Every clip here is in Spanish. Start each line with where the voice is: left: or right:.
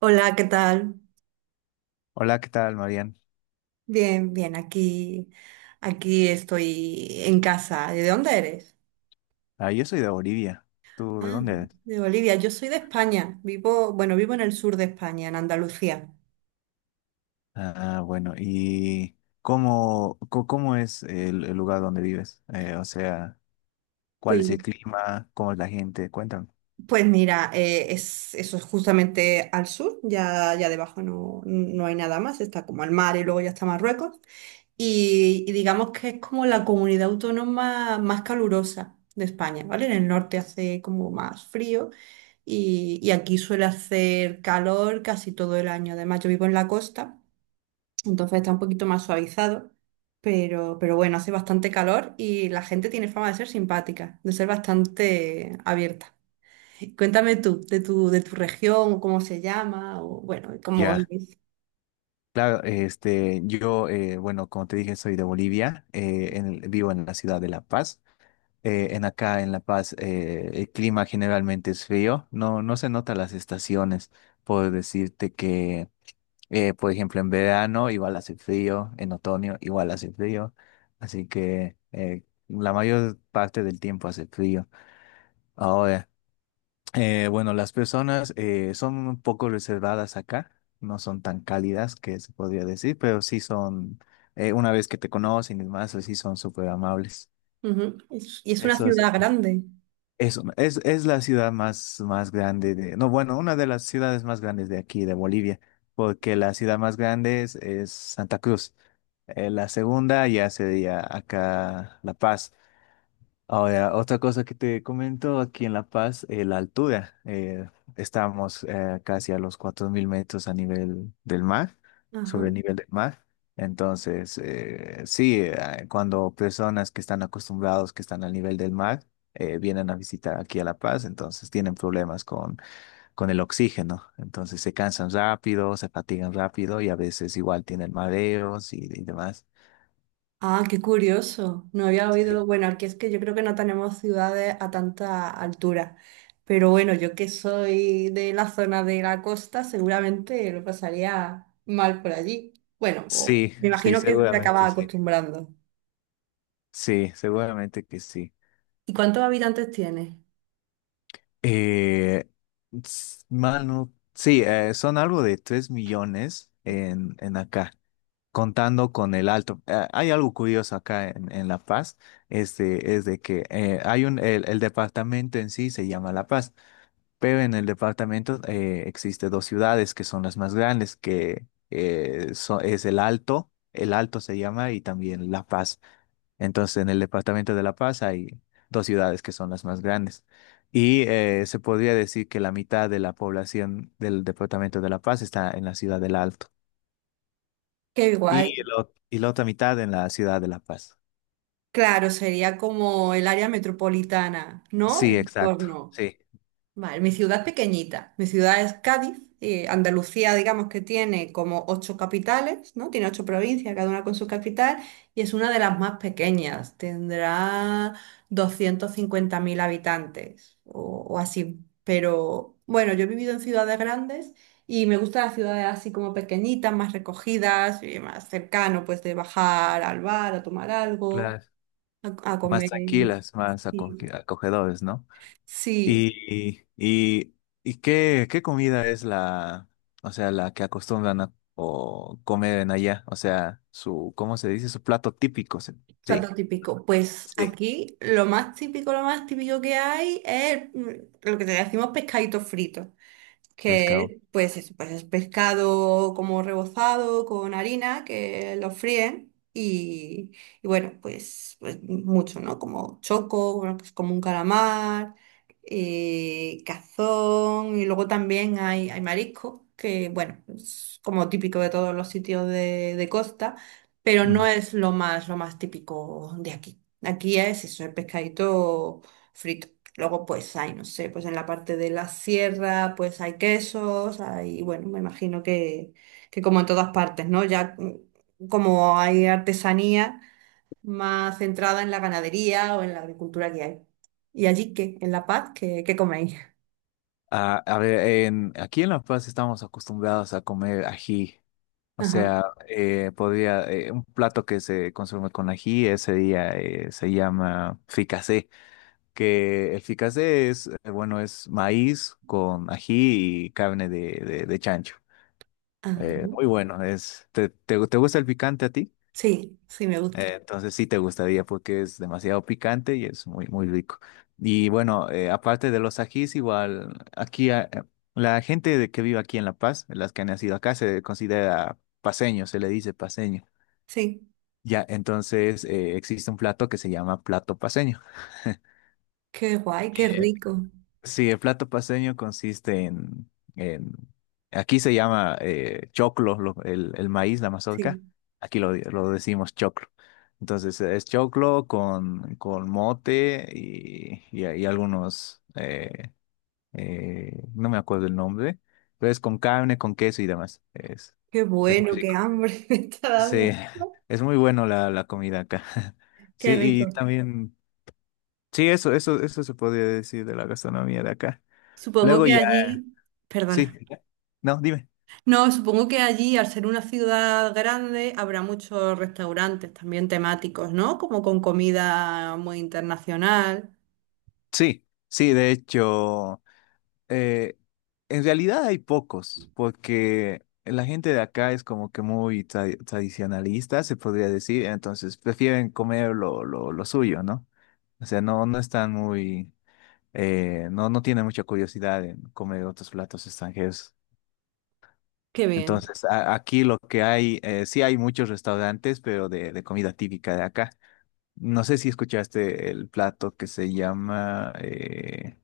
right: Hola, ¿qué tal?
left: Hola, ¿qué tal, Marian?
right: Bien, bien, aquí estoy en casa. ¿De dónde eres?
left: Ah, yo soy de Bolivia. ¿Tú
right: Ah,
left: de dónde eres?
right: de Bolivia. Yo soy de España. Bueno, vivo en el sur de España, en Andalucía.
left: Ah, bueno, ¿y cómo es el lugar donde vives? O sea, ¿cuál
right: Pues,
left: es el clima? ¿Cómo es la gente? Cuéntame.
right: pues mira, eso es justamente al sur, ya debajo no hay nada más, está como el mar y luego ya está Marruecos. Y digamos que es como la comunidad autónoma más calurosa de España, ¿vale? En el norte hace como más frío y aquí suele hacer calor casi todo el año. Además, yo vivo en la costa, entonces está un poquito más suavizado, pero bueno, hace bastante calor y la gente tiene fama de ser simpática, de ser bastante abierta. Cuéntame tú, de tu región, o cómo se llama, o bueno, cómo
left: Ya,
right: es.
left: claro, bueno, como te dije, soy de Bolivia, en vivo en la ciudad de La Paz. En acá, en La Paz, el clima generalmente es frío, no se notan las estaciones. Puedo decirte que, por ejemplo, en verano igual hace frío, en otoño igual hace frío, así que la mayor parte del tiempo hace frío. Ahora, bueno, las personas son un poco reservadas acá, no son tan cálidas que se podría decir, pero sí son, una vez que te conocen y demás, sí son súper amables.
right: Ujú. Y es una
left: Eso es.
right: ciudad grande.
left: Es la ciudad más grande de, no, Bueno, una de las ciudades más grandes de aquí, de Bolivia, porque la ciudad más grande es Santa Cruz. La segunda ya sería acá La Paz. Ahora, otra cosa que te comento aquí en La Paz, la altura. Eh, estamos casi a los 4.000 metros a nivel del mar, sobre el nivel del mar. Entonces, sí, cuando personas que están acostumbrados, que están al nivel del mar, vienen a visitar aquí a La Paz, entonces tienen problemas con el oxígeno. Entonces se cansan rápido, se fatigan rápido y a veces igual tienen mareos y demás.
right: Ah, qué curioso. No había
left: Sí,
right: oído. Bueno, aquí es que yo creo que no tenemos ciudades a tanta altura. Pero bueno, yo que soy de la zona de la costa, seguramente lo pasaría mal por allí. Bueno,
left: sí,
right: me
left: sí,
right: imagino que te
left: seguramente
right: acabas
left: sí.
right: acostumbrando.
left: Sí, seguramente que sí.
right: ¿Y cuántos habitantes tiene?
left: Eh, mano, sí, son algo de 3 millones en acá, contando con el alto. Hay algo curioso acá en La Paz, este, es de que el departamento en sí se llama La Paz, pero en el departamento existe dos ciudades que son las más grandes, que es el Alto se llama, y también La Paz. Entonces, en el departamento de La Paz hay dos ciudades que son las más grandes. Y se podría decir que la mitad de la población del departamento de La Paz está en la ciudad del Alto
right: Qué guay.
left: y la otra mitad en la ciudad de La Paz.
right: Claro, sería como el área metropolitana, ¿no?
left: Sí,
right: El
left: exacto.
right: entorno.
left: Sí,
right: Vale, mi ciudad es pequeñita. Mi ciudad es Cádiz. Andalucía, digamos que tiene como ocho capitales, ¿no? Tiene ocho provincias, cada una con su capital, y es una de las más pequeñas. Tendrá 250.000 habitantes o así. Pero bueno, yo he vivido en ciudades grandes y me gustan las ciudades así como pequeñitas, más recogidas, y más cercano, pues de bajar al bar a tomar algo,
left: claro.
right: a
left: Más
right: comer.
left: tranquilas, más
right: Sí,
left: acoge- acogedores, ¿no?
right: sí.
left: Y, y, y qué comida es la, o sea, la que acostumbran a o comer en allá, o sea, su, ¿cómo se dice? Su plato típico. Se- Sí.
right: Plato típico. Pues
left: Sí.
right: aquí lo más típico que hay es lo que te decimos pescadito frito
left: Pescado.
right: que pues es pescado como rebozado con harina, que lo fríen y bueno, pues mucho, ¿no? Como choco, bueno, pues como un calamar, cazón y luego también hay marisco, que bueno, es como típico de todos los sitios de costa, pero no
left: Mm.
right: es lo más típico de aquí. Aquí es eso, el pescadito frito. Luego, pues hay, no sé, pues en la parte de la sierra, pues hay quesos, hay, bueno, me imagino que como en todas partes, ¿no? Ya como hay artesanía más centrada en la ganadería o en la agricultura que hay. ¿Y allí qué? ¿En La Paz? ¿Qué coméis?
left: Ah, a ver, en, aquí en La Paz estamos acostumbrados a comer ají. O
right: Ajá.
left: sea, un plato que se consume con ají ese día se llama fricasé, que el fricasé es, bueno, es maíz con ají y carne de chancho.
right: Ah,
left: Muy bueno, es, te gusta el picante a ti?
right: sí, sí, me gusta.
left: Entonces sí te gustaría porque es demasiado picante y es muy, muy rico. Y bueno, aparte de los ajís, igual aquí que vive aquí en La Paz, las que han nacido acá, se considera paseño, se le dice paseño.
right: Sí,
left: Ya, entonces existe un plato que se llama plato paseño.
right: qué guay, qué rico.
left: Sí, el plato paceño consiste en- aquí se llama choclo, el maíz, la mazorca,
right: Sí,
left: aquí lo decimos choclo. Entonces es choclo con mote y algunos, no me acuerdo el nombre, pero es con carne, con queso y demás.
right: qué
left: Es muy
right: bueno, qué
left: rico.
right: hambre me está dando.
left: Sí, es muy bueno la comida acá.
right: Qué
left: Sí,
right: rico.
left: y también, sí, eso se podría decir de la gastronomía de acá.
right: Supongo
left: Luego.
right: que allí, perdona.
left: Sí, no, dime.
right: No, supongo que allí, al ser una ciudad grande, habrá muchos restaurantes también temáticos, ¿no? Como con comida muy internacional.
left: Sí, sí, de hecho, eh, en realidad hay pocos, porque la gente de acá es como que muy tradicionalista, se podría decir, entonces prefieren comer lo suyo, ¿no? O sea, no están muy, no tienen mucha curiosidad en comer otros platos extranjeros.
right: Qué bien.
left: Entonces, aquí lo que hay, sí hay muchos restaurantes, pero de comida típica de acá. No sé si escuchaste el plato que se llama eh,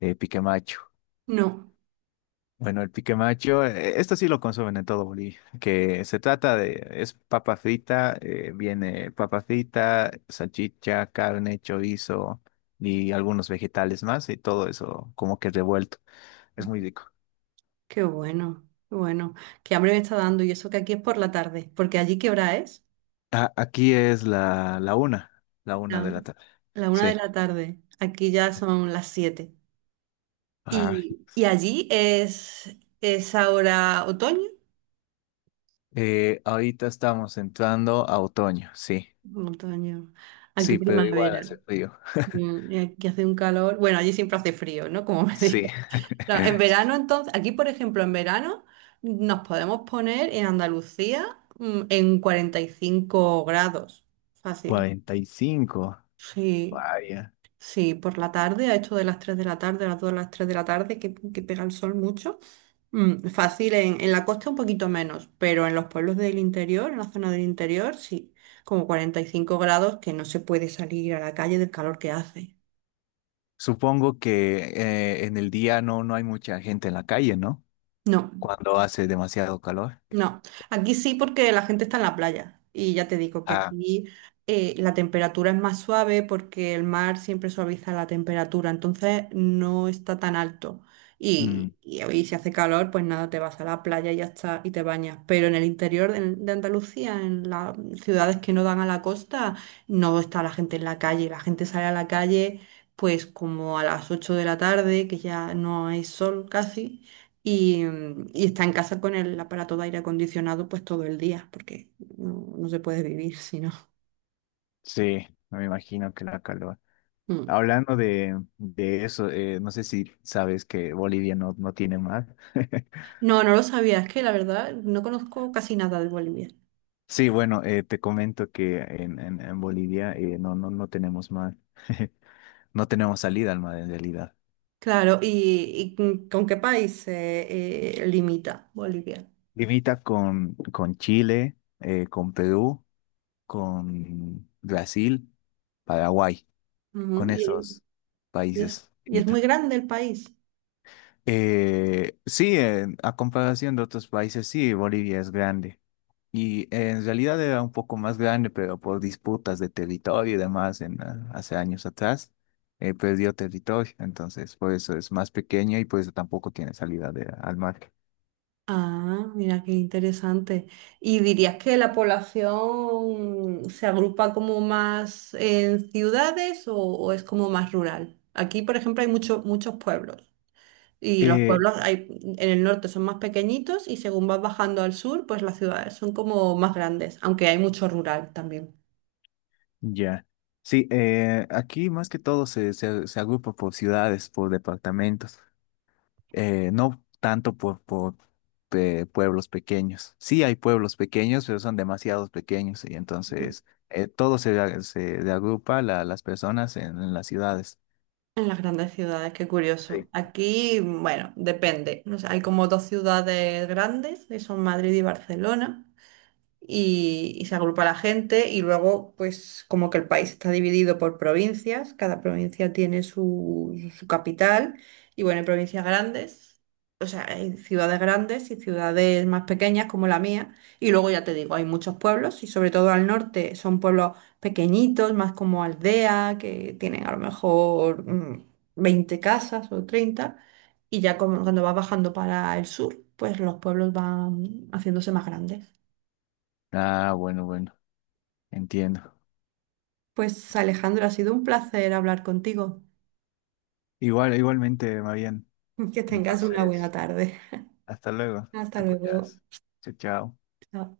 left: eh, pique macho.
right: No.
left: Bueno, el pique macho, esto sí lo consumen en todo Bolivia, que se trata de, es papa frita, viene papa frita, salchicha, carne, chorizo y algunos vegetales más y todo eso como que revuelto. Es muy
right: Ujú.
left: rico.
right: Qué bueno, qué bueno. Qué hambre me está dando y eso que aquí es por la tarde, porque allí ¿qué hora es?
left: Aquí es la una
right: La,
left: de la tarde.
right: la una de
left: Sí.
right: la tarde. Aquí ya son las siete.
left: Ah,
right: Y allí es ahora otoño.
left: ahorita estamos entrando a otoño, sí.
right: Otoño. Aquí
left: Sí, pero igual
right: primavera.
left: hace frío.
right: Y aquí hace un calor. Bueno, allí siempre hace frío, ¿no? Como me dices.
left: Sí.
right: No, en
left: Sí.
right: verano, entonces, aquí, por ejemplo, en verano nos podemos poner en Andalucía en 45 grados. Fácil.
left: 45,
right: Sí,
left: vaya.
right: sí, por la tarde, a esto de las 3 de la tarde, a las 2 de las tres de la tarde, que pega el sol mucho. Fácil, en la costa un poquito menos, pero en los pueblos del interior, en la zona del interior, sí, como 45 grados que no se puede salir a la calle del calor que hace.
left: Supongo que en el día no hay mucha gente en la calle, ¿no?
right: No.
left: Cuando hace demasiado calor.
right: No, aquí sí porque la gente está en la playa y ya te digo que
left: Ah,
right: aquí la temperatura es más suave porque el mar siempre suaviza la temperatura, entonces no está tan alto.
left: mm,
right: Y si hace calor, pues nada, te vas a la playa y ya está y te bañas. Pero en el interior de Andalucía, en las ciudades que no dan a la costa, no está la gente en la calle. La gente sale a la calle pues como a las 8 de la tarde, que ya no hay sol casi y, y está en casa con el aparato de aire acondicionado pues todo el día, porque no se puede vivir si no.
left: sí, no me imagino que la calor.
right: Mm.
left: Hablando de eso, no sé si sabes que Bolivia no tiene mar.
right: No, no lo sabía, es que la verdad no conozco casi nada de Bolivia.
left: Sí, bueno, te comento que en Bolivia no tenemos mar. No tenemos salida al mar en realidad.
right: Claro, ¿y con qué país limita Bolivia?
left: Limita con Chile, con Perú, con Brasil, Paraguay,
right: Ujú.
left: con esos
right: Y es,
left: países
right: y es muy
left: limita.
right: grande el país.
left: Sí, a comparación de otros países, sí, Bolivia es grande. Y en realidad era un poco más grande, pero por disputas de territorio y demás ah, hace años atrás, perdió territorio. Entonces, por eso es más pequeño y por eso tampoco tiene salida al mar.
right: Ah, mira qué interesante. ¿Y dirías que la población se agrupa como más en ciudades o es como más rural? Aquí, por ejemplo, hay muchos muchos pueblos y los
left: Eh,
right: pueblos hay, en el norte son más pequeñitos y según vas bajando al sur, pues las ciudades son como más grandes, aunque hay mucho rural también.
left: ya. Sí, aquí más que todo se agrupa por ciudades, por departamentos. No tanto por pueblos pequeños. Sí hay pueblos pequeños, pero son demasiados pequeños y entonces todo se, se le agrupa las personas en las ciudades.
right: En las grandes ciudades, qué
left: Sí.
right: curioso. Aquí, bueno, depende. O sea, hay como dos ciudades grandes, que son Madrid y Barcelona. Y y se agrupa la gente y luego pues como que el país está dividido por provincias, cada provincia tiene su, su capital y bueno, hay provincias grandes, o sea, hay ciudades grandes y ciudades más pequeñas como la mía y luego ya te digo, hay muchos pueblos y sobre todo al norte son pueblos pequeñitos, más como aldea, que tienen a lo mejor 20 casas o 30 y ya como cuando vas bajando para el sur, pues los pueblos van haciéndose más grandes.
left: Ah, bueno, bueno, entiendo.
right: Pues Alejandro, ha sido un placer hablar contigo.
left: Igual, igualmente, Marian.
right: Que tengas una buena
left: Entonces,
right: tarde.
left: hasta luego.
right: Hasta
left: Te
right: luego.
left: cuidas. Chao, chao.
right: Chao.